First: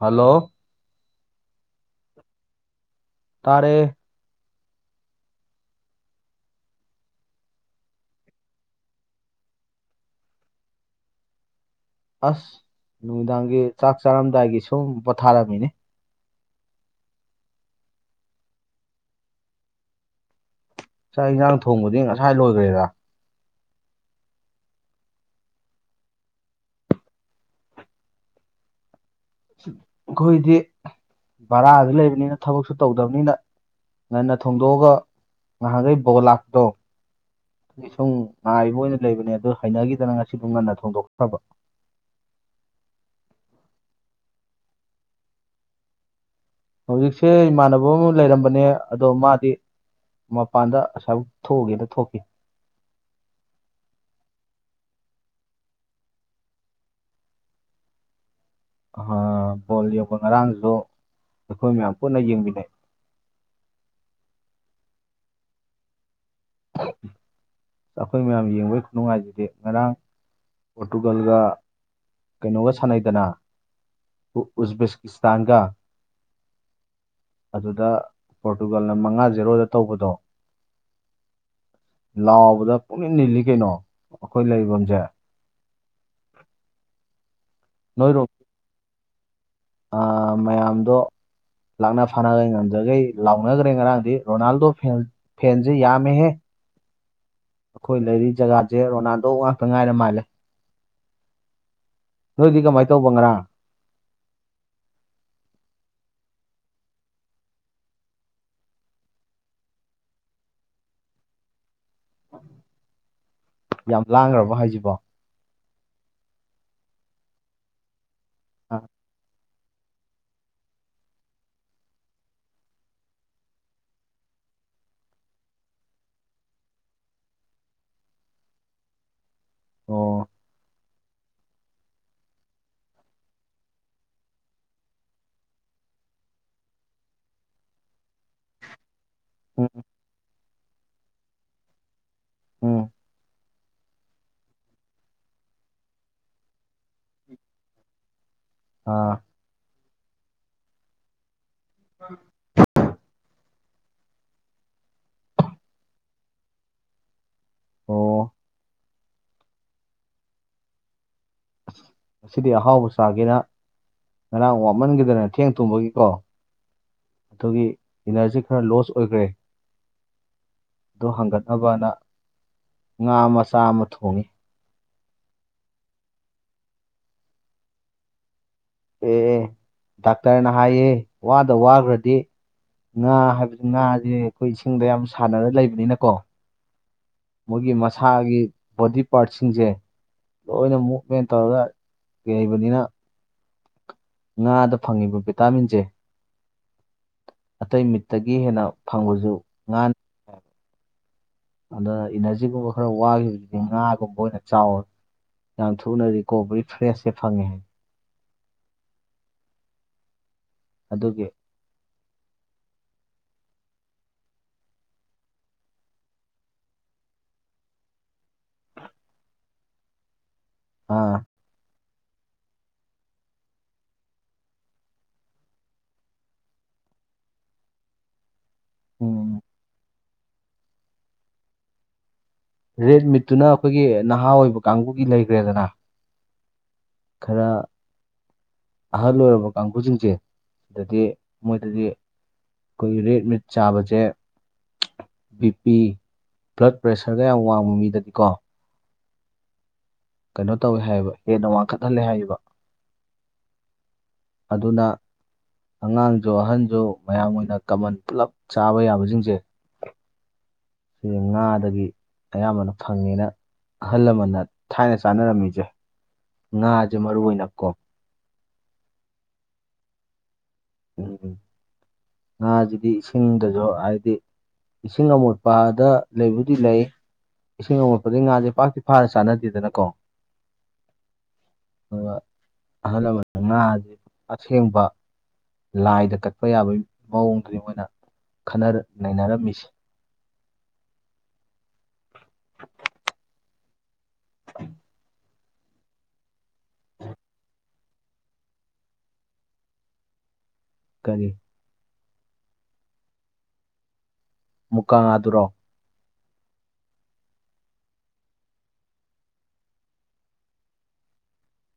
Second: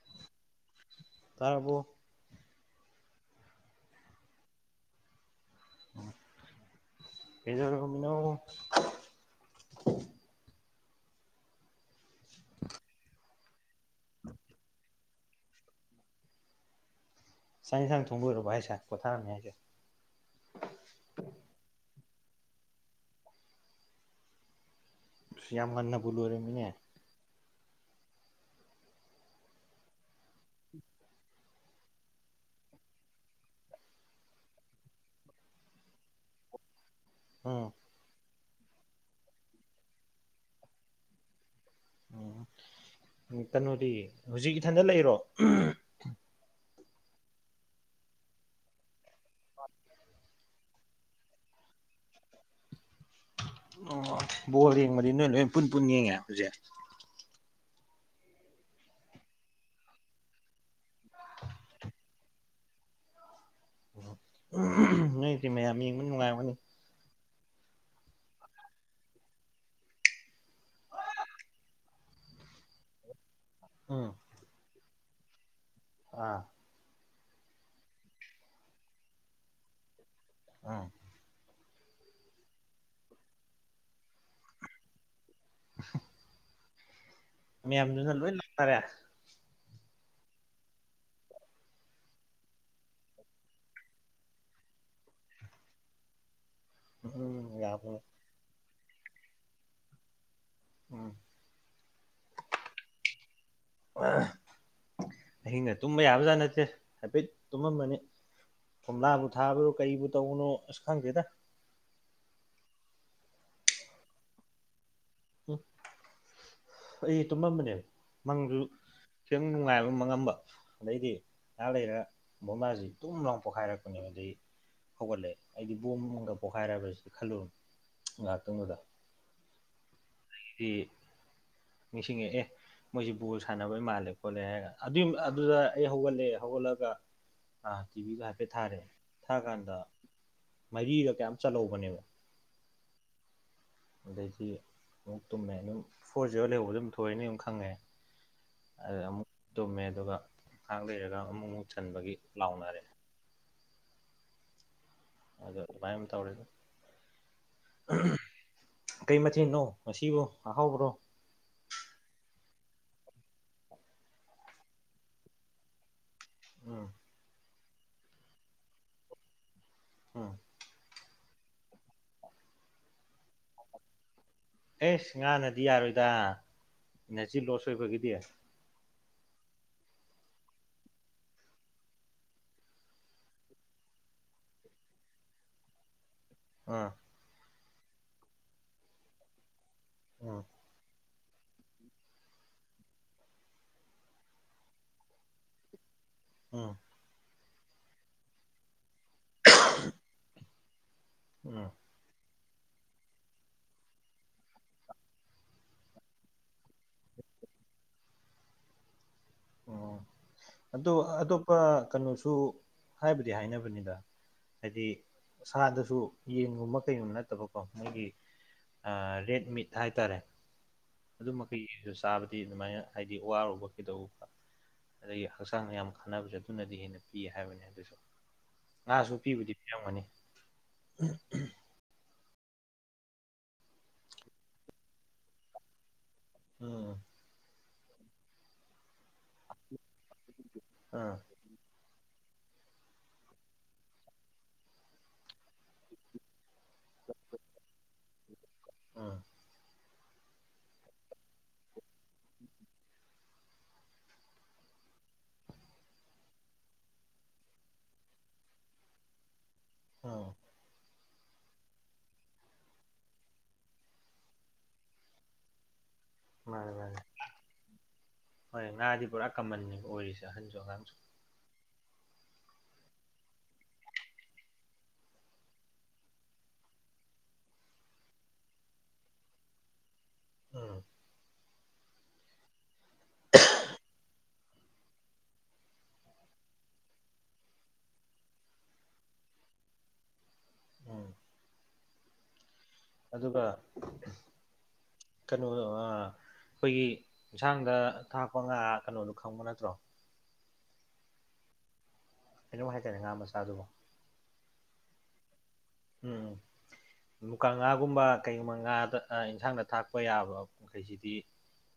Hello ꯇꯕꯨ ꯇꯥꯔꯦ ꯀꯖ ꯀꯃꯤꯅ ꯑꯁ ꯪꯒꯦꯠ ꯆꯥꯛ ꯆꯥꯔꯝꯗꯥꯏꯒꯤ ꯁꯨꯝ ꯄꯊꯥꯔꯃꯤꯅꯦ ꯁꯉ ꯁꯥꯡ ꯊꯨꯡꯕꯣꯏꯔꯕ ꯍꯥꯏꯁꯦ ꯄꯣꯊꯥꯔꯝꯅꯤ ꯍꯥꯏꯁꯦ ꯥꯏ ꯂꯣꯏꯈ꯭ꯔꯦꯔ ꯁꯌꯥꯝꯃ ꯈꯥꯟꯅ ꯐꯣꯂꯣꯔꯦ ꯃꯤꯃꯤꯅꯦ ꯑꯩꯈꯣꯏꯗꯤ ꯚꯔꯥꯁꯨ ꯂꯩꯕꯅꯤꯅ ꯊꯕꯛꯁꯨ ꯇꯧꯗꯕꯅꯤꯅ ꯉꯟꯅ ꯊꯣꯡꯗꯣꯛꯑꯒ ꯉꯍꯥꯟꯈꯩ ꯕꯣꯜ ꯂꯥꯛꯄꯗꯣ ꯎꯝ ꯁꯪ ꯉꯥꯏꯕ ꯑꯣꯏꯅ ꯂꯩꯕꯅꯦ ꯑꯗꯨ ꯍꯩꯅꯈꯤꯗꯅ ꯉꯁꯤꯕꯨ ꯉꯟꯅ ꯊꯣꯡꯗꯣꯛꯇ꯭ꯔꯕ ꯎꯝ ꯀꯩꯅꯣꯗꯤ ꯍꯧꯖꯤꯛꯀꯤ ꯏꯊꯟꯗ ꯂꯩꯔꯣ ꯍꯧꯖꯤꯛꯁꯦ ꯏꯃꯥꯟꯅꯕ ꯑꯃ ꯂꯩꯔꯝꯕꯅꯦ ꯑꯗꯣ ꯃꯥꯗꯤ ꯃꯄꯥꯟꯗ ꯑꯁꯥꯏ ꯊꯣꯛꯎꯒꯦꯅ ꯊꯣꯛꯀ ꯑꯣ ꯕꯣꯜ ꯌꯦꯡꯕꯗꯤ ꯅꯣꯏ ꯂꯣꯏ ꯄꯨꯟ ꯄꯨꯟ ꯌꯦꯡꯉꯦ ꯍꯧꯖꯤꯛ ꯕꯣꯜ ꯌꯧꯧꯕ ꯉꯔꯥꯡꯁꯨ ꯑꯩꯈꯣꯏ ꯃꯌꯥꯝ ꯄꯨꯟꯅ ꯌꯦꯡꯃꯤꯟꯅꯩ ꯅꯣꯏ ꯃꯌꯥꯝ ꯃꯤꯡꯕ ꯅꯨꯡꯉꯥꯏ ꯑꯅꯤ ꯑꯩꯈꯣꯏ ꯃꯌꯥꯝ ꯌꯦꯡꯕꯒꯤ ꯈꯨꯅꯨꯡꯉꯥꯏꯁꯤꯗꯤ ꯉꯔꯥꯡ ꯄꯣꯔꯇꯨꯒꯜꯒ ꯀꯩꯅꯣꯒ ꯁꯥꯟꯅꯩꯗꯅ꯫ ꯎꯝ ꯎꯁ꯫ ꯄꯥꯀꯤꯁꯇꯥꯟꯒ꯫ ꯑꯥ꯫ ꯑꯗꯨꯗ ꯄꯣꯔꯇꯨꯒꯜꯅ ꯃꯉꯥ ꯖꯦꯔꯣꯗ ꯇꯧꯕꯗꯣ꯫ ꯑꯥ꯫ ꯂꯑꯣ꯫ ꯗ ꯄꯨꯛꯅꯤꯡ ꯅꯤꯜꯂꯤ ꯀꯩꯅꯣ ꯑꯩꯈꯣꯏ ꯂꯩꯐꯝꯁꯦ꯫ [inaudible] ꯃꯌꯥꯝꯗꯨꯅ ꯅꯣꯏꯔꯣꯝ ꯂꯣꯏ ꯂꯥꯛꯅꯔꯦ꯫ ꯃꯌꯥꯝꯗꯣ ꯂꯥꯛꯅ ꯐꯥꯅꯒ ꯉꯝꯖꯈꯩ ꯂꯥꯎꯅꯈ꯭ꯔꯦ ꯉꯔꯥꯡꯗꯤ ꯔꯣꯅꯥꯜꯗꯣ ꯐꯦꯟꯁꯦ ꯌꯥꯝꯃꯦꯍꯦ꯫ ꯎꯝ ꯌꯥꯕꯅꯦ ꯑꯩꯈꯣꯏ ꯂꯩꯔꯤ ꯖꯒꯥ꯫ ꯁꯦ ꯔꯣꯅꯥꯜꯗꯣ ꯉꯥꯛꯇ ꯉꯥꯏꯅ ꯃꯥꯜꯂꯦ꯫ ꯎꯝ꯫ ꯅꯣꯏꯗꯤ ꯀꯃꯥꯏꯅ ꯇꯧꯕ ꯉꯔꯥꯡ ꯑꯍꯤꯡ ꯒꯥ ꯇꯨꯝꯕ ꯌꯥꯕꯖ ꯅꯠꯇ꯫ ꯍꯥꯏꯐꯦꯠ ꯇꯨꯝꯃꯃꯅꯤ ꯀꯣꯝꯂꯥꯕꯨ ꯊꯥꯕ꯭ꯔꯣ ꯀꯔꯤꯕꯨ ꯇꯧꯕꯅꯣ ꯑꯁ ꯈꯪꯗꯦꯗ꯫ ꯌꯥꯝ ꯂꯥꯡꯈ꯭ꯔꯕ ꯍꯥꯏꯁꯤꯕꯣ꯫ ꯎ ꯑꯩ ꯇꯨꯝꯃꯝꯕꯅꯦ꯫ ꯃꯥꯡꯂ꯫ ꯑꯥ, ꯈꯤꯇꯪ ꯅꯨꯡꯉꯥꯏꯕ ꯑꯃ ꯃꯉꯝꯕ ꯑꯗꯩꯗꯤ ꯉꯥꯏꯍꯥꯛ ꯂꯩꯔ ꯕꯣꯝꯂꯁꯤ ꯇꯨꯝ ꯂꯥꯎꯅ ꯄꯣꯛꯈꯥꯏꯔꯛꯄꯅꯦꯕ ꯑꯗꯩ ꯍꯧꯒꯠꯂꯑꯦ ꯑꯩꯗꯤ ꯕꯣꯝꯒ ꯄꯣꯈꯥꯏꯔꯛꯕꯁꯤ ꯈꯜꯂꯨꯔ ꯉꯥꯏꯍꯥꯛꯇꯪꯗꯨꯗ꯫ ꯑꯣ ꯑꯩꯗꯤ ꯅꯤꯡꯁꯤꯡꯉꯦ ꯑꯦ ꯃꯣꯏꯁꯤ ꯕꯣꯜ ꯁꯥꯟꯅꯕꯩ ꯃꯥꯜꯂꯦ ꯈꯣꯠꯂꯦ ꯍꯥꯏꯔꯒ ꯑꯗꯨ ꯑꯗꯨꯗ ꯑꯩ ꯍꯧꯒꯠꯂꯦ ꯍꯧꯒꯠꯂꯒ ꯇꯤꯚꯤꯗꯣ ꯍꯥꯏꯐꯦꯠ ꯊꯥꯔꯦ꯫ ꯊꯥ ꯀꯥꯟꯗ꯫ ꯎꯝ ꯃꯔꯤꯒ ꯀꯌꯥꯝ ꯆꯠꯍꯧꯕꯅꯦꯕ꯫ ꯑꯝ꯫ ꯑꯗꯒꯤ ꯑꯃꯨꯛ ꯇꯨꯝꯃꯦ ꯑꯗꯨꯝ ꯐꯣꯔ ꯖꯦꯔꯣ ꯂꯩꯍꯧꯕ ꯑꯗꯨꯝ ꯊꯣꯛꯑꯅꯤ ꯑꯗꯨꯝ ꯈꯪꯉꯦ꯫ ꯑ ꯑꯥ ꯑꯃꯨꯛ ꯇꯨꯝꯃꯦ꯫ ꯑꯗꯨꯒ ꯉꯥꯏꯍꯥꯛ ꯂꯩꯔꯒ ꯑꯃꯨꯛ ꯑꯃꯨꯛ꯫ ꯁꯟꯕꯒꯤ ꯂꯥꯎꯅꯔꯦ꯫ ꯑꯗ ꯥꯏ ꯇꯧꯔꯦꯗ꯫ ꯑꯣ [unintelligible] ꯀꯩ ꯃꯊꯦꯜꯅꯣ ꯉꯁꯤꯕꯨ ꯑꯍꯥꯎꯕ꯭ꯔꯣ꯫ ꯑꯁ ꯑꯁꯤꯗꯤ ꯑꯍꯥꯎꯕ ꯆꯥꯒꯦꯅ ꯉꯔꯥꯡ ꯋꯥꯞꯃꯟꯈꯤꯗꯅ ꯊꯦꯡ ꯊꯨꯝꯕꯒꯤꯀꯣ꯫ ꯎꯝ꯫ ꯑꯗꯨꯒꯤ ꯏꯅꯔꯖꯤ ꯈꯔ ꯂꯣꯁ ꯑꯣꯏꯈ꯭ꯔꯦ꯫ ꯎꯝ꯫ ꯑꯗꯨ ꯍꯪꯒꯠꯅꯕꯗ ꯉꯥ ꯃꯆꯥ ꯑꯃ ꯊꯣꯡꯉꯤ꯫ ꯑꯦꯁ ꯉꯥꯅꯗꯤ ꯌꯥꯔꯣꯏꯗ ꯏꯅꯔꯖꯤ ꯂꯣꯁ ꯑꯣꯏꯕꯒꯤꯗꯤ꯫ ꯑꯦ ꯗꯥꯛꯇꯔꯅ ꯍꯥꯏꯌꯦ ꯋꯥꯗ ꯋꯥꯈ꯭ꯔꯗꯤ ꯉꯥ ꯍꯥꯏꯕꯕꯁꯤ ꯉꯥꯁꯦ ꯑꯩꯈꯣꯏ ꯏꯁꯤꯡꯗ ꯌꯥꯝ ꯁꯥꯟꯅꯔ ꯂꯩꯕꯅꯤꯅꯀꯣ꯫ ꯑꯥ꯫ ꯃꯣꯏꯒꯤ ꯃꯁꯥꯒꯤ ꯕꯣꯗꯤ ꯄꯥꯔꯠꯁꯤꯡꯁꯦ꯫ ꯎꯝ ꯂꯣꯏꯅ ꯁꯃꯥꯏꯅ ꯇꯧꯔꯒ ꯂꯩꯕꯅꯤꯅ ꯉꯥꯗ ꯐꯪꯉꯤꯕ ꯚꯤꯇꯥꯃꯤꯟꯁꯦ ꯑꯝ ꯑꯇꯩ ꯃꯤꯠꯇꯒꯤ ꯍꯦꯟꯅ ꯐꯪꯕꯁꯨ ꯉꯥꯅꯤ ꯎꯝ ꯑꯗ ꯏ ꯑꯁꯤꯒꯨꯝꯕ ꯈꯔ ꯋꯥꯈꯤꯕꯗꯨꯗꯤ ꯉꯥꯒꯨꯝꯕ ꯑꯣꯏꯅ ꯆꯥꯎꯔ ꯌꯥꯝ ꯊꯨꯅ ꯔꯤꯀꯣꯕꯔꯤ ꯐ꯭ꯔꯦꯁꯁꯦ ꯐꯪꯉꯦ ꯍꯥꯏ ꯑꯣ ꯑꯗꯨꯣ ꯑꯗꯨꯒꯤ ꯑꯇꯣꯞꯄ ꯀꯩꯅꯣ ꯁꯨ ꯍꯥꯏꯕꯗꯤ ꯍꯥꯏꯅꯕꯅꯤꯗ ꯍꯥꯏꯗꯤ ꯁꯥꯗꯁꯨ ꯌꯦꯟꯒꯨꯝꯕ ꯀꯩꯒꯨꯝꯕ ꯅꯠꯇꯕꯀꯣ ꯃꯣꯏꯒꯤ ꯔꯦꯠ ꯃꯤꯠ ꯍꯥꯏꯇꯥꯔꯦ ꯑꯥ ꯑꯗꯨ ꯃꯈꯩ ꯌꯦꯡꯁꯤ ꯆꯥꯕꯗꯤ ꯑꯗꯨꯃꯥꯏꯅ ꯍꯥꯏꯗꯤ ꯋꯥꯔꯨꯕ ꯀꯩꯗꯧꯨꯕ ꯑꯗꯒꯤ ꯍꯛꯆꯥꯡꯗ ꯌꯥꯝ ꯈꯟꯅꯅꯕꯁꯦ ꯑꯗꯨꯅꯗꯤ ꯍꯦꯟꯅ ꯄꯤ ꯍꯥꯏꯕꯅꯤ ꯑꯗꯨꯁꯨ ꯉꯥꯁꯨ ꯎꯝ ꯄꯤꯕꯨꯗꯤ ꯄꯤꯔꯝꯒꯅꯤ ꯎꯝ ꯎꯝ ꯔꯦꯠ ꯃꯤꯠꯇꯨꯅ ꯑꯩꯈꯣꯏꯒꯤ ꯅꯍꯥ ꯑꯣꯏꯕ ꯀꯥꯡꯕꯨꯒꯤ ꯂꯩꯈ꯭ꯔꯦꯗꯅ ꯎꯝ ꯈꯔ ꯑꯍꯔ ꯂꯣꯏꯔꯔꯕ ꯀ ꯀꯥꯡꯪꯈꯨ ꯆꯤꯡ ꯆꯦ ꯑꯗꯨꯗꯗꯤ ꯎꯝ ꯃꯣꯏꯗꯗꯤ ꯑꯩꯈꯣꯏꯒꯤ ꯔꯦꯠ ꯃꯤꯠ ꯆꯥꯕꯁꯦ ꯕꯤ ꯄꯤ ꯕ꯭ꯂꯠ ꯄ꯭ꯔꯦꯁꯔꯒ ꯌꯥꯝ ꯋꯥꯡꯕ ꯃꯤꯗꯗꯤꯀꯣ ꯎꯝ ꯀꯩꯅꯣ ꯇꯧꯋꯦ ꯍꯥꯏꯕ ꯍꯦꯟꯅ ꯋꯥꯡꯈꯠꯍꯜꯂꯦ ꯍꯥꯏꯕ ꯑꯗꯨꯅ ꯑꯉꯥꯡꯁꯨ ꯑꯍꯟꯁꯨ ꯃꯌꯥꯝ ꯑꯣꯏꯅ ꯀꯃꯟ ꯄꯨꯂꯞ ꯆꯥꯕ ꯌꯥꯕꯁꯤꯡꯁꯦ ꯑꯣ ꯁꯤꯁ ꯉꯥꯗꯒꯤ ꯑꯌꯥꯝꯕꯅ ꯐꯪꯉꯦꯅ ꯑꯍꯜ ꯂꯃꯟꯅ ꯊꯥꯏꯅ ꯆꯥꯅꯔꯝꯃꯤꯁꯦ ꯃꯥꯅꯦ ꯃꯥꯅꯦ ꯉꯅꯥꯖꯦ ꯃꯔꯔ ꯅꯀꯣ ꯍꯣꯏ ꯉꯥꯗꯤ ꯄꯨꯔꯥ ꯀꯃꯟꯅꯤ ꯑꯣꯏꯔꯤꯁꯦ ꯑꯟ ꯒꯔ ꯎꯝ ꯉꯥꯁꯤꯗꯤ ꯏꯁꯤꯡꯗꯁꯨ ꯍꯥꯏꯗꯤ ꯏꯁꯤꯡ ꯑꯃꯣꯠꯄꯗ ꯂꯩꯕꯨꯗꯤ ꯂꯩ ꯏꯁꯤꯡ ꯑꯃꯣꯠꯄꯗꯤ ꯉꯥꯁꯦ ꯄꯥꯛꯇꯤ ꯐꯥꯅ ꯆꯥꯅꯗꯦꯗꯅꯀꯣ ꯎꯝ ꯑꯗꯨꯒ ꯑꯍꯜ ꯂꯃꯟ ꯉꯥ ꯑꯁꯤ ꯑꯁꯦꯡꯕ ꯂꯥꯏꯗ ꯀꯠꯄ ꯌꯥꯕꯒꯤ ꯃꯑꯣꯡꯗꯨꯗꯤ ꯃꯣꯏꯅ ꯅꯩꯅꯔꯝꯃꯤꯁꯦ ꯎꯝ [unintelligible] ꯑꯗꯨꯒ ꯀꯩꯅꯣ ꯑꯩꯈꯣꯏꯒꯤ ꯌꯦꯟꯁꯥꯡꯗ ꯊꯥꯛꯄ ꯉꯥ ꯀꯩꯅꯣꯗꯣ ꯈꯪꯕ ꯅꯠꯇ꯭ꯔꯣ ꯀꯔꯤꯦ ꯀꯩꯅꯣꯝ ꯍꯥꯏꯇꯥꯔꯦ ꯉꯥ ꯃꯆꯥꯗꯨꯕꯣ ꯃꯨꯛꯀꯥꯗꯨꯔꯣ ꯎꯝ ꯎꯝ ꯃꯨꯀ ꯉꯥꯒꯨꯝꯕ ꯀꯩꯒꯨꯝꯕ ꯉꯥꯗ ꯑꯦꯟꯁꯥꯡꯗ ꯊꯥꯛꯄ ꯌꯥꯕ ꯃꯈꯈꯩꯁꯤꯗꯤ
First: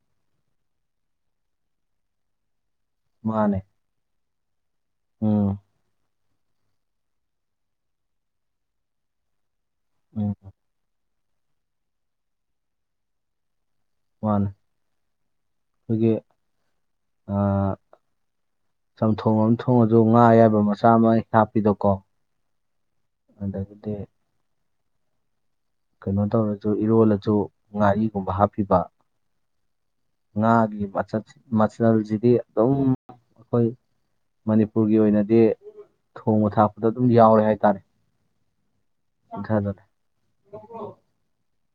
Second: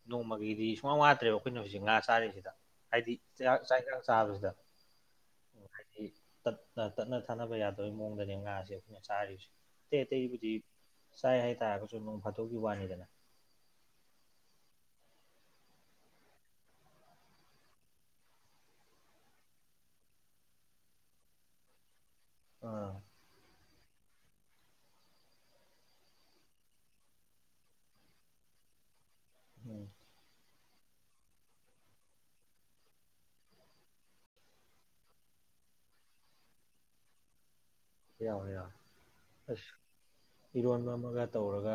ꯅꯣꯡꯃꯒꯤꯩꯗꯤ ꯁꯨꯡꯃꯥꯡ ꯋꯥꯠꯇ꯭ꯔꯦꯕ ꯑꯩꯈꯣꯏꯅ ꯍꯧꯖꯤꯛ ꯉꯥ ꯆꯥꯔꯤꯁꯤꯗ ꯍꯥꯏꯗꯤ ꯃꯥꯅꯦ ꯁꯥꯏꯀꯜ ꯆꯥꯕꯁꯤꯗ ꯎꯝ ꯑꯣ ꯇꯠꯅ ꯇꯠꯅ ꯊꯥꯅꯕ ꯌꯥꯗꯣꯏ ꯃꯑꯣꯡꯗꯅꯦ ꯉꯥꯁꯦ [unintelligible] ꯊꯇꯩ ꯎꯝ ꯍꯧꯖꯤ ꯆꯥꯏ ꯍꯥꯏꯩꯇꯥꯥꯔꯒꯁꯨ ꯅꯣꯡ ꯐꯥꯠꯇꯣꯛꯒꯤ ꯋꯥꯅꯤꯗꯅ ꯃꯥꯅꯤ ꯑꯩꯈꯣꯏꯒꯤ ꯆꯝꯊꯣꯡ ꯑꯃ ꯊꯣꯡꯉꯁꯨ ꯉꯥ ꯑꯌꯥꯏꯕ ꯃꯆꯥ ꯑꯃ ꯍꯥꯞꯄꯤꯗꯀꯣ ꯑꯥ ꯑꯗꯗꯤ ꯀꯩꯅꯣ ꯇꯧꯔꯁꯨ ꯏꯔꯣꯜꯂꯁꯨ ꯉꯥꯔꯤꯒꯨꯝꯕ ꯍꯥꯞꯄꯤꯕ ꯎꯝ ꯉꯒꯤ ꯃꯆꯜꯁꯤꯗꯤ ꯑꯗꯨꯝ ꯑꯩꯈꯣꯏ ꯃꯅꯤꯄꯨꯔꯒꯤ ꯑꯣꯏꯅꯗꯤ ꯊꯣꯡꯕ ꯊꯥꯛꯄꯗ ꯑꯗꯨꯝ ꯌꯥꯎꯔꯦ ꯍꯥꯏꯇꯥꯔꯦ [inaudible] ꯑꯁ ꯏꯔꯣꯟꯕ ꯑꯃꯒ ꯇꯧꯔꯒ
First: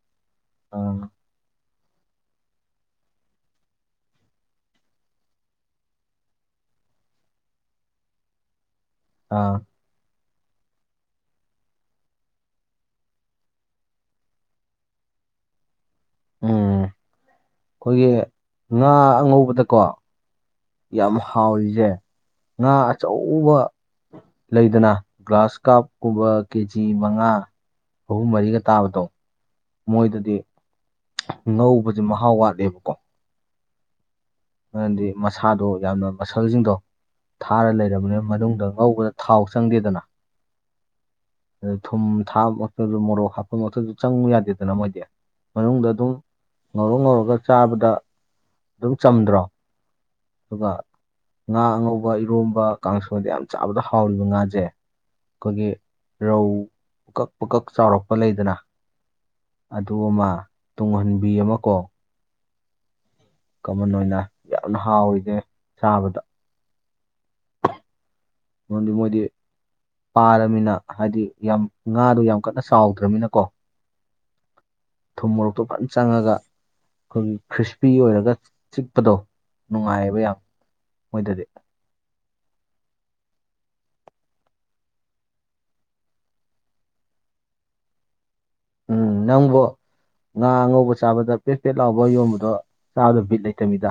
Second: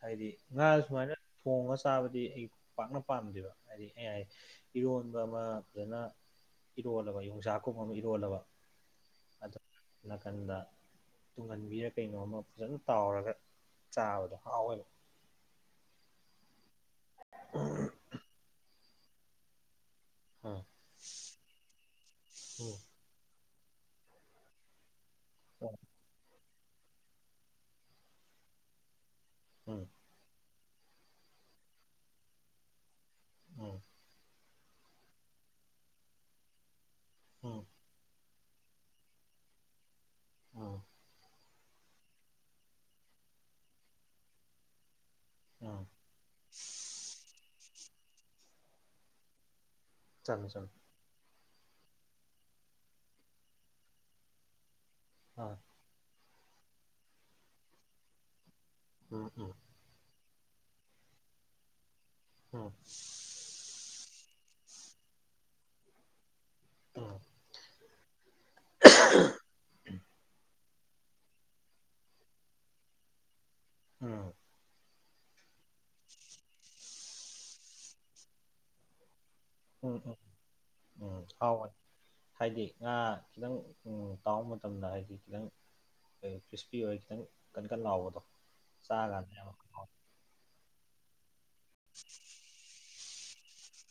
ꯍꯥꯏꯗꯤ ꯉꯥ ꯑꯥ ꯁꯨꯃꯥꯏꯅ ꯊꯣꯡꯉ ꯆꯥꯕꯗꯤ ꯑꯩ ꯄꯥꯛꯅ ꯄꯥꯝꯗꯦꯕ ꯍꯥꯏꯗꯤ ꯑꯩ ꯏꯔꯣꯟꯕ ꯑꯃ ꯐꯖꯅ ꯏꯔꯣꯜꯂꯕ ꯌꯣꯡꯁꯥꯛ ꯀꯨꯝꯕ ꯑꯃ ꯏꯔꯣꯜꯂꯕ ꯑꯥ ꯑꯗꯨ ꯅꯥꯀꯟꯗ ꯇꯨꯡꯍꯟꯕꯤꯔ ꯀꯩꯅꯣꯝꯃ ꯐꯖꯅ ꯇꯥꯎꯔꯒ ꯆꯥꯕꯗꯣ ꯍꯥꯎꯋꯦꯕ ꯎꯝ [inaudible] ꯑꯩꯈꯣꯏꯒꯤ ꯉꯥ ꯑꯉꯧꯕꯗꯀꯣ ꯎꯝ ꯌꯥꯝ ꯍꯥꯎꯔꯤꯁꯦ ꯉꯥ ꯎꯝ ꯑꯆꯧꯕ ꯂꯩꯗꯅ ꯒ꯭ꯂꯥꯁ ꯀꯥꯞ ꯀꯨꯝꯕ ꯀꯦꯖꯤ ꯃꯉꯥ ꯑꯍꯨꯝ ꯃꯔꯤꯒ ꯇꯥꯕꯗꯣ ꯎꯝ ꯃꯣꯏꯗꯗꯤ ꯉꯧꯕꯁꯦ ꯃꯍꯥꯎ ꯋꯥꯠꯂꯦꯕꯀꯣ ꯎꯝ ꯃꯔꯝꯗꯤ ꯃꯁꯥꯗꯣ ꯌꯥꯝꯅ ꯃꯁꯜꯁꯤꯡꯗꯣ ꯎꯝ ꯊꯥꯔ ꯂꯩꯔꯕꯅꯦ ꯃꯅꯨꯡꯗ ꯉꯧꯕꯗ ꯊꯥꯎ ꯆꯪꯗꯦꯗꯅ ꯎꯝ ꯑꯗꯨ ꯊꯨꯝ ꯊꯥꯕꯃꯛꯇꯗ ꯃꯣꯔꯣꯛ ꯍꯥꯞꯄꯃꯛꯇꯁꯨ ꯆꯪꯉꯨ ꯌꯥꯗꯦꯗꯅ ꯃꯣꯏꯗꯤ ꯎꯝ ꯃꯅꯨꯡꯗ ꯑꯗꯨꯝ ꯉꯧꯔ ꯉꯧꯔꯒ ꯆꯥꯕꯗ ꯑꯗꯨꯝ ꯆꯟꯗ꯭ꯔ ꯆꯂꯣ ꯆꯂꯣ ꯉꯥ ꯑꯉꯧꯕ ꯏꯔꯣꯝꯕ ꯀꯥꯡꯁꯣꯏꯗ ꯌꯥꯝ ꯆꯥꯕꯗ ꯍꯥꯎꯔꯤꯕ ꯉꯥꯁꯦ ꯑꯥ ꯀꯒꯦ ꯔꯧ ꯄꯨꯀꯛ ꯄꯨꯀꯛ ꯆꯥꯎꯔꯛꯄ ꯂꯩꯗꯅ ꯎꯝ ꯎꯝ ꯑꯗꯨ ꯑꯃ ꯇꯨꯡꯍꯟꯕꯤ ꯑꯃ ꯀꯣ ꯎꯝ ꯀꯃꯟ ꯑꯣꯏꯅ ꯌꯥꯝꯅ ꯍꯥꯎꯋꯤꯗꯦ ꯁꯥꯕꯗ ꯎꯝ ꯅꯗ ꯃꯣꯗꯤ ꯄꯥꯔꯃꯤꯅ ꯍꯥꯏꯗꯤ ꯌꯥꯝ ꯉꯥꯗꯣ ꯌꯥꯝ ꯀꯟꯅ ꯆꯥꯎꯗ꯭ꯔꯃꯤꯅꯀꯣ ꯎꯝ ꯊꯨꯝ ꯃꯣꯔꯣꯛꯇꯨ ꯐꯖ ꯆꯪꯉꯒ ꯑꯩꯈꯣꯏꯒꯤ ꯈ꯭ꯔꯤꯁꯄꯤ ꯑꯣꯏꯔꯒ ꯆꯤꯛꯄꯗꯣ ꯎꯝ ꯎꯝ ꯅꯨꯡꯉꯥꯏꯕ ꯌꯥꯝ ꯎꯝ ꯃꯣꯏꯗꯗꯤ ꯍꯥꯎꯕꯅꯤ ꯍꯥꯏꯗꯤ ꯉꯥ ꯈꯤꯇꯪ ꯇꯥꯎꯕ ꯃꯇꯝꯗ ꯍꯥꯏꯗꯤ ꯈꯤꯇꯪ ꯈ꯭ꯔꯤꯁꯄꯤ ꯑꯣꯏꯔ ꯈꯤꯇꯪ ꯀꯟ ꯀꯟ ꯂꯥꯎꯕꯗꯣ ꯎꯝ ꯆꯥꯀꯥꯟꯗ ꯌꯥꯝ ꯅꯪꯕꯨꯣ ꯉꯥꯉꯧꯕ ꯆꯥꯕꯗ ꯄꯁꯇꯦꯠꯂꯥꯎꯕ ꯌꯣꯕꯗꯣ ꯆꯥꯗ ꯕꯤ ꯂꯩꯇꯕꯤꯗ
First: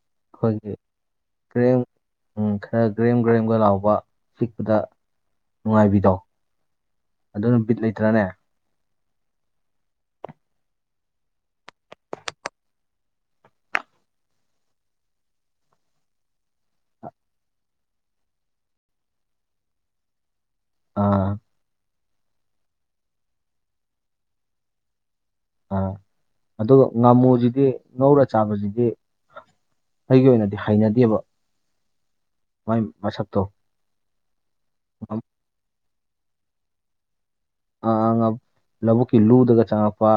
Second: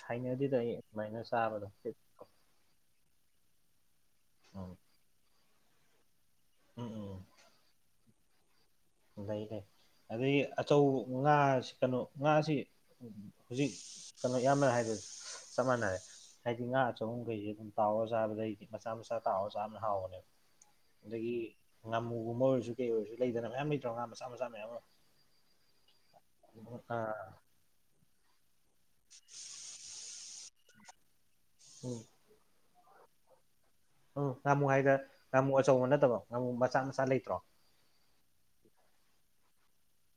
ꯁꯥꯏꯅꯕꯤꯗ ꯑꯩꯈꯣꯏꯒꯤ ꯑꯩ ꯑꯗꯨꯃꯥꯏꯅ ꯆꯥꯕꯗꯣ ꯄ꯭ꯔꯦꯝꯒ ꯂꯥꯎꯕ ꯁꯤꯄꯗ ꯎꯝ ꯅꯨꯡꯉꯥꯏꯕꯤꯗꯣ [inaudible] ꯑꯗꯨ ꯅꯨ ꯕꯤꯠ ꯂꯩꯇ꯭ꯔꯅꯦ ꯂꯩ ꯂꯩ ꯑꯗꯗꯒꯤ ꯑꯆꯧ ꯉꯥ ꯀꯩꯅꯣ ꯉꯥꯁꯤ ꯍꯧꯖꯤꯛ ꯀꯩꯅꯣ ꯌꯥꯝꯌꯥꯝꯃꯅ ꯍꯥꯏꯕ ꯆꯞ ꯃꯥꯟꯅꯔꯦ ꯍꯥꯏꯗꯤ ꯉꯥ ꯑꯆꯧꯕꯈꯩꯁꯤ ꯑꯗꯨꯝ ꯇꯥꯛꯑ ꯆꯥꯕꯗꯩꯗꯤ ꯃꯆꯥ ꯃꯆꯥ ꯇꯥꯛꯑ ꯆꯥꯕꯅ ꯍꯥꯎꯕꯅꯦꯕ ꯂꯩ ꯑꯥ ꯉꯥꯃꯨꯒꯨꯝꯕ ꯑꯣꯏꯔꯁꯨ ꯀꯩ ꯑꯣꯏꯔꯁꯨ ꯂꯩꯗꯅ ꯃꯌꯥꯝ ꯂꯩꯇ ꯄ꯭ꯔꯣꯒꯒꯥ ꯃꯆꯥ ꯃꯆꯥ ꯃꯌꯥꯝꯨꯣ ꯑꯥ ꯑ ꯉꯥꯃꯨꯁꯤꯗꯤ ꯉꯧꯔ ꯆꯥ ꯗꯤ ꯑꯩꯒꯤ ꯑꯣꯏꯅꯗꯤ ꯍꯩꯅꯗꯦꯕ ꯎꯝ ꯃ ꯃ ꯁꯇꯣ ꯎꯝ ꯉꯃꯨ ꯍꯥꯏꯗ ꯉꯥꯃꯨ ꯑꯆꯧꯕ ꯅꯠꯇꯕꯣ ꯑꯃ ꯃꯁꯥ ꯃꯁꯥ ꯂꯩꯇ꯭ꯔꯣ ꯑ ꯑ ꯂꯧꯕꯨꯛꯀꯤ ꯂꯨꯗꯒ ꯆꯪꯉꯛꯄ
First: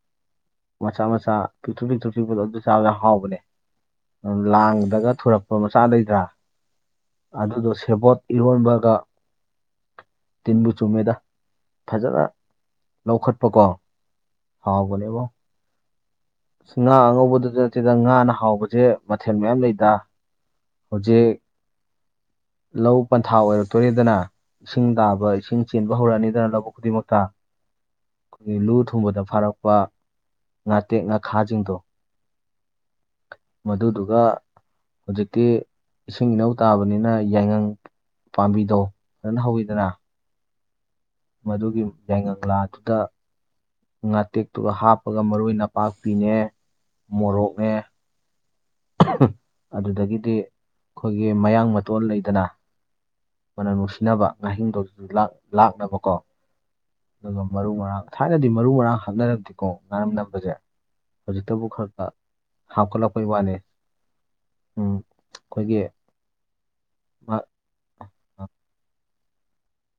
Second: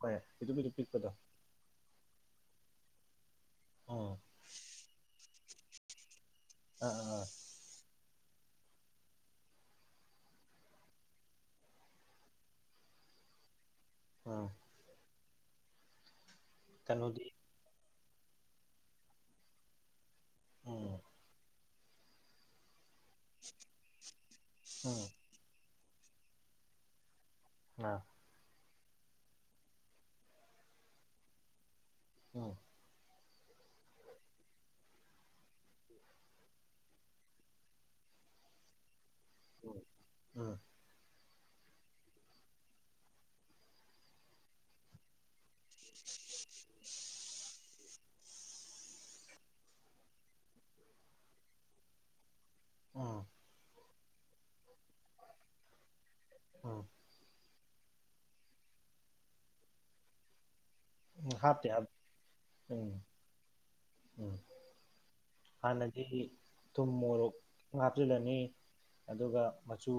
ꯍꯣꯏ ꯄꯤꯛꯇꯨ ꯄꯤꯛꯇꯨ ꯄꯤꯛꯄꯗꯣ ꯃꯆꯥꯥ ꯃꯆꯥ ꯄꯤꯇ꯭ꯔꯨ ꯄꯤꯇ꯭ꯔꯨ ꯄꯤꯕ ꯆ ꯍꯥꯎꯕꯅꯦ ꯎꯝ ꯂꯥꯡꯗꯒ ꯊꯔꯛ ꯍ ꯃꯁꯥꯗꯩ ꯊ ꯑꯥ ꯑꯥ ꯑꯥ ꯑꯗꯨꯗ ꯁꯦꯕꯣꯠ ꯏꯔꯣꯟꯕꯒ ꯇꯤꯟꯕꯨ ꯆꯨꯝꯃꯦꯗ ꯐꯖꯅ ꯂꯧꯈꯠꯄꯀꯣ ꯎꯝ ꯍꯥꯎꯕꯅꯦꯕꯣ ꯀꯩꯅꯣꯗꯤ ꯑꯉꯥ ꯁꯤꯗ ꯉꯥꯅ ꯍꯥꯎꯕꯁꯦ ꯃꯊꯦꯜ ꯃꯌꯥꯝ ꯂꯩꯗ ꯎꯝ ꯍꯧꯖꯤꯦ ꯂꯧ ꯄꯟꯊꯥ ꯑꯣꯏꯔꯛꯇꯣꯔꯤꯗꯅ ꯏꯁꯤꯡ ꯎꯝ ꯇꯥꯕ ꯏꯁꯤꯡ ꯆꯤꯟꯕ ꯍꯧꯔꯥꯅꯤꯗꯅ ꯂꯧꯕ ꯈꯨꯗꯤꯡꯃꯛꯇꯥ ꯑ ꯂꯨ ꯊꯨꯝꯕꯗ ꯐꯥꯔꯛꯄ ꯉꯥꯇꯦꯛ ꯉ ꯈꯥꯖꯗꯣ ꯎꯝ ꯃꯗꯨꯗꯨꯒ ꯍꯧꯖꯤꯛꯇꯤ ꯏꯁꯤꯡ ꯏꯅꯥꯧ ꯇꯥꯕꯅꯤꯅ ꯌꯥꯏꯉꯪ ꯄꯥꯝꯕꯤꯗꯣ ꯐꯖꯅ ꯍꯧꯋꯤꯗꯅ ꯎꯝ ꯃꯗꯨꯒꯤ ꯌꯥꯏꯉꯥꯗꯨꯗ ꯉꯥꯇꯦꯛꯇꯨꯒ ꯍꯥꯞꯄꯒ ꯃꯔꯣꯏ ꯅꯄꯥꯛꯄꯤꯅꯦ ꯃꯣꯔꯣꯛꯅꯦ ꯑꯗꯨꯗꯒꯤꯗꯤ ꯑꯩꯈꯣꯏꯒꯤ ꯃꯌꯥꯡ ꯃꯇꯣꯟ ꯂꯩꯗꯅ ꯎꯝ ꯎꯝ ꯃꯅꯁ ꯊꯤꯅꯕ ꯉꯥꯍꯤꯡꯗꯧꯗꯨꯁꯨ ꯂꯥꯛꯅꯕ ꯀꯣ ꯎꯝ ꯑꯗꯨ ꯃꯔꯨ ꯃꯔꯥꯡ ꯊꯥꯏꯅꯗꯤ ꯃꯔꯨ ꯃꯔꯥꯡ ꯍꯥꯞꯅꯔꯝꯛꯇꯦꯀꯣ ꯉꯥꯏꯔꯝꯗꯕꯁꯦ ꯍꯥꯞꯇꯦ ꯍꯧꯖꯤꯛꯇꯕꯨ ꯍꯥꯞ ꯈꯔ ꯈ ꯎꯝ ꯍꯥꯞꯀꯠꯂꯛꯄꯣꯏ ꯋꯥꯅꯦ ꯎꯝ ꯍꯥꯟꯅꯗꯤ ꯊꯨꯝꯃ ꯃꯥ- ꯉꯥꯛꯂꯂꯅꯤ ꯑꯗꯨꯒ ꯃꯆꯨ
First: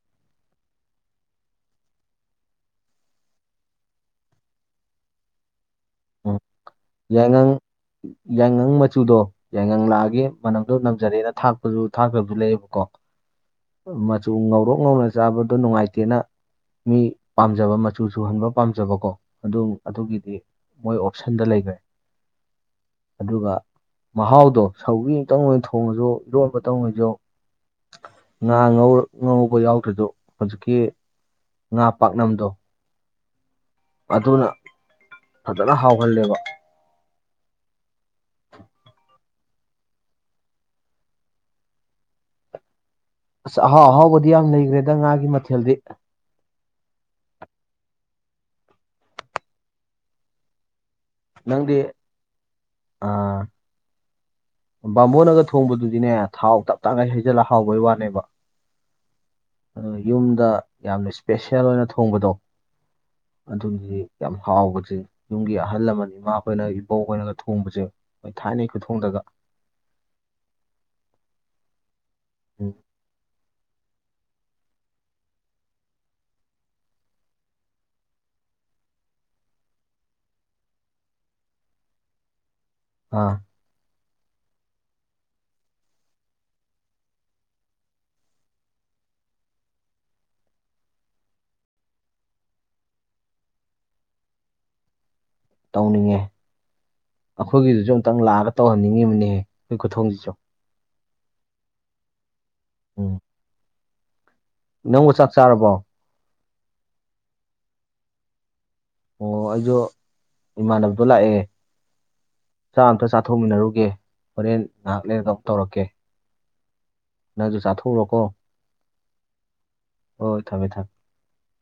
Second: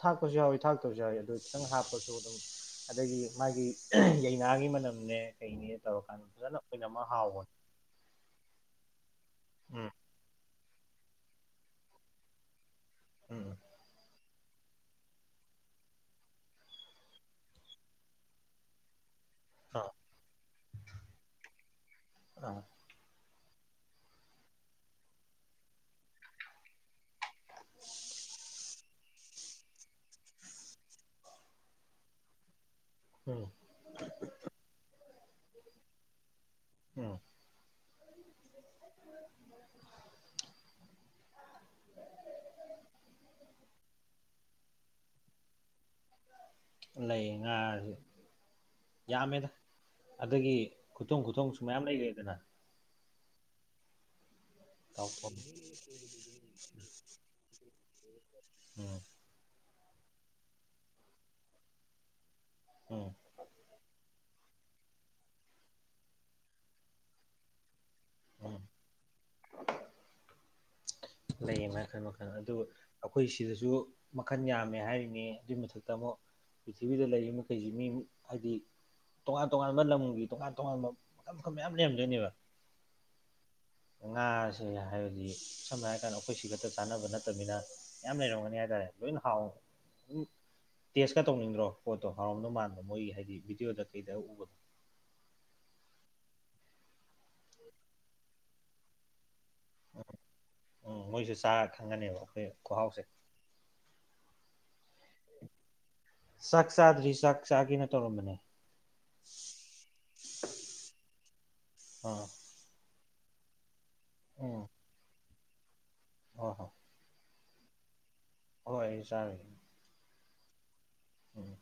ꯊꯥꯛꯄꯁꯨ ꯌꯥꯎꯋꯤ ꯊꯥꯛꯇꯕꯁꯨ ꯌꯥꯎꯋꯤ ꯑꯗꯨ ꯈꯤꯇꯪ ꯍꯥꯞꯄꯁꯨ ꯑꯗꯨꯝ ꯑꯗꯒꯤ ꯃꯥꯒꯤ ꯌꯩꯅꯥꯒꯤ ꯃꯅꯝ ꯀꯩ ꯎꯝ ꯌꯥꯏꯉꯪ ꯌꯥꯏꯉꯪ ꯆꯨꯗꯣ ꯌꯥꯏꯉ ꯎꯝ ꯂꯥꯛꯑꯒꯦ ꯃꯅꯝ ꯑꯗꯨ ꯅꯝꯖꯔꯦꯅ ꯊꯥꯛꯄꯁꯨ ꯊꯥꯛꯇꯕꯁꯨ ꯂꯩꯌꯦꯕꯀꯣ ꯎꯝ ꯃꯆꯨ ꯉꯧꯔꯣꯛ ꯉꯧꯅ ꯆꯥꯕꯗꯣ ꯅꯨꯡꯉꯥꯏꯇꯦꯅ ꯃꯤ ꯄꯥꯝꯖꯕ ꯃꯆꯨ ꯁꯨꯍꯟꯕ ꯄꯥꯝꯖꯕꯀꯣ ꯑꯗꯨ ꯑꯥ ꯑꯗꯨꯒꯤꯗꯤ ꯃꯣꯏ ꯑꯣꯞꯁꯟꯗ ꯂꯩꯈ꯭ꯔꯦ ꯑꯥ ꯑꯗꯨꯒ ꯃꯍꯥꯎꯗꯣ ꯁꯧꯤ ꯑꯃꯇꯪ ꯑꯣꯏꯅ ꯊꯣꯡꯉꯁꯨ ꯏꯔꯣꯟꯕꯇꯪ ꯑꯣꯏꯁꯨ ꯉꯥ ꯉꯧꯔꯛ ꯉꯧꯕ ꯌꯥꯎꯗ꯭ꯔꯤꯗꯣ ꯍꯧꯖꯤꯛꯀꯤ ꯉꯥ ꯄꯥꯛꯅꯝꯗꯣ ꯎꯝ ꯑꯗꯨꯅ ꯐꯖꯅ ꯍꯥꯎꯍꯜꯂꯦꯕ ꯎꯝ [unintelligible] ꯑꯁ ꯑꯍꯥꯎ ꯑꯍꯥꯎꯕꯗꯤ ꯌꯥꯝ ꯂꯩꯈ꯭ꯔꯦꯗ ꯉꯥꯒꯤ ꯃꯊꯦꯜꯗꯤ ꯂꯩ ꯉꯥꯔꯁꯨ ꯌꯥꯝꯃꯦꯗ ꯑꯗꯨꯗꯒꯤ ꯈꯨꯊꯣꯡ ꯈꯨꯊꯣꯡꯁꯨ ꯃꯌꯥꯝ ꯂꯩꯈꯦꯗꯅ ꯑꯥ ꯇꯥꯎꯊꯣꯡ ꯕꯥꯝꯕꯣꯟꯅꯒ ꯊꯣꯡꯕꯗꯨꯗꯤꯅꯦ ꯊꯥꯎ ꯇꯞ ꯇꯪꯉꯒ ꯍꯩꯖꯤꯜꯂ ꯍꯥꯎꯕꯩ ꯋꯥꯠ ꯕ ꯎꯝ ꯑ ꯌꯨꯝꯗ ꯌꯥꯝꯅ ꯏꯁꯄꯦꯁꯦꯜ ꯑꯣꯏꯅ ꯊꯣꯡꯕꯗꯣ ꯎꯝ ꯑꯗꯨꯗꯤ ꯌꯥꯝ ꯍꯥꯎꯕꯁꯦ ꯌꯨꯝꯒꯤ ꯑꯍꯜ ꯑꯃꯅꯤ ꯏꯃꯥꯈꯣꯏꯅ ꯏꯕꯧꯈꯣꯏꯅꯒ ꯊꯣꯡꯕꯁꯦ ꯑꯩꯣꯏ ꯎꯝ ꯊꯥꯏꯅꯩ ꯈꯨꯊꯣꯡꯗꯒ ꯂꯩ ꯃ ꯑꯗꯨ ꯎꯝ ꯑꯩꯈꯣꯏ ꯁꯤꯗꯁꯨ ꯃꯈꯟ ꯌꯥꯝꯃꯦ ꯍꯥꯏꯔꯤꯅꯦ ꯑꯗꯨꯏ ꯃꯊꯛꯇ ꯑꯃꯨꯛ ꯄ꯭ꯔꯤꯊꯤꯕꯤꯗ ꯂꯩꯔꯤꯕ ꯃꯈꯩꯁꯤ ꯃꯤ ꯍꯥꯏꯗꯤ ꯇꯣꯉꯥꯟ ꯇꯣꯉꯥꯟꯕ ꯂꯝꯒꯤ ꯇꯣꯉꯥꯟ ꯇꯣꯉꯥꯟꯕ ꯃꯈꯜ ꯃꯈꯟ ꯃꯌꯥꯝ ꯂꯩꯔꯝꯗꯣꯏꯅꯦꯕ ꯑꯥ ꯉꯥꯁꯦ ꯍꯥꯏꯕꯗꯤ ꯁꯝꯅ ꯍꯥꯏꯔ ꯀꯥꯟꯗ ꯑꯩꯈꯣꯏ ꯁꯤ ꯈꯛꯇ ꯆꯥꯅꯕ ꯅꯠꯇꯕꯅꯤꯅ ꯌꯥꯝ ꯂꯩꯔꯝꯒꯅꯤ ꯍꯥꯏ ꯇꯥꯔꯦ ꯂꯣꯏꯅ ꯍꯥꯎꯝ ꯇꯦꯁꯀ ꯇꯧꯅꯤꯡꯗ꯭ꯔꯣ ꯄꯣꯠꯇꯣ ꯍꯥꯎꯔꯝꯗ ꯃꯥꯟꯕ ꯃꯣꯏꯒꯤ ꯍꯥꯏꯗꯤ ꯚꯤꯗꯤꯑꯣꯗ ꯀꯩꯗ ꯎꯕꯗꯣ ꯇꯧꯅꯤꯡꯉꯦ ꯑꯩꯈꯣꯏꯒꯤꯗꯨꯁꯨ ꯑꯃꯨꯛꯇꯪ ꯂꯥꯛꯑꯒ ꯇꯧꯍꯟꯅꯤꯡꯉꯤꯕꯅꯤꯍ ꯑꯩꯣꯏ ꯈꯨꯊꯣꯡꯁꯤ ꯆꯣ ꯎꯝ ꯃꯣꯏꯁꯨ ꯆꯥ ꯈꯪꯒꯅꯦꯕ ꯑꯩꯈꯣꯏ ꯈꯍꯥꯎꯁꯦ ꯎꯝ ꯅꯪꯕꯨ ꯆꯥꯛ ꯆꯥꯔꯕꯣ ꯆꯥꯛ ꯆꯥꯗ꯭ꯔꯤ ꯆꯥꯛ ꯆꯥꯒꯦꯅ ꯇꯧꯔꯝꯕꯅꯦ ꯑꯣ ꯑꯩꯗꯣ ꯏꯃꯥꯟꯅꯕꯗꯣ ꯂꯥꯛꯑꯦ ꯑꯥ ꯆꯥ ꯑꯝꯇ ꯆ ꯊꯣꯛꯃꯤꯟꯅꯔꯨꯒꯦ ꯐꯣꯔ ꯅꯥꯥꯛꯂ ꯇꯧꯔꯛꯀꯦ ꯍ ꯍꯣ ꯅꯪꯁꯨ ꯆꯥꯊꯣꯛꯎꯔꯣꯀꯣ ꯍꯣꯏ ꯆꯔꯦ ꯍ ꯊꯝꯃꯦ ꯊꯝꯃꯦ ꯎꯝ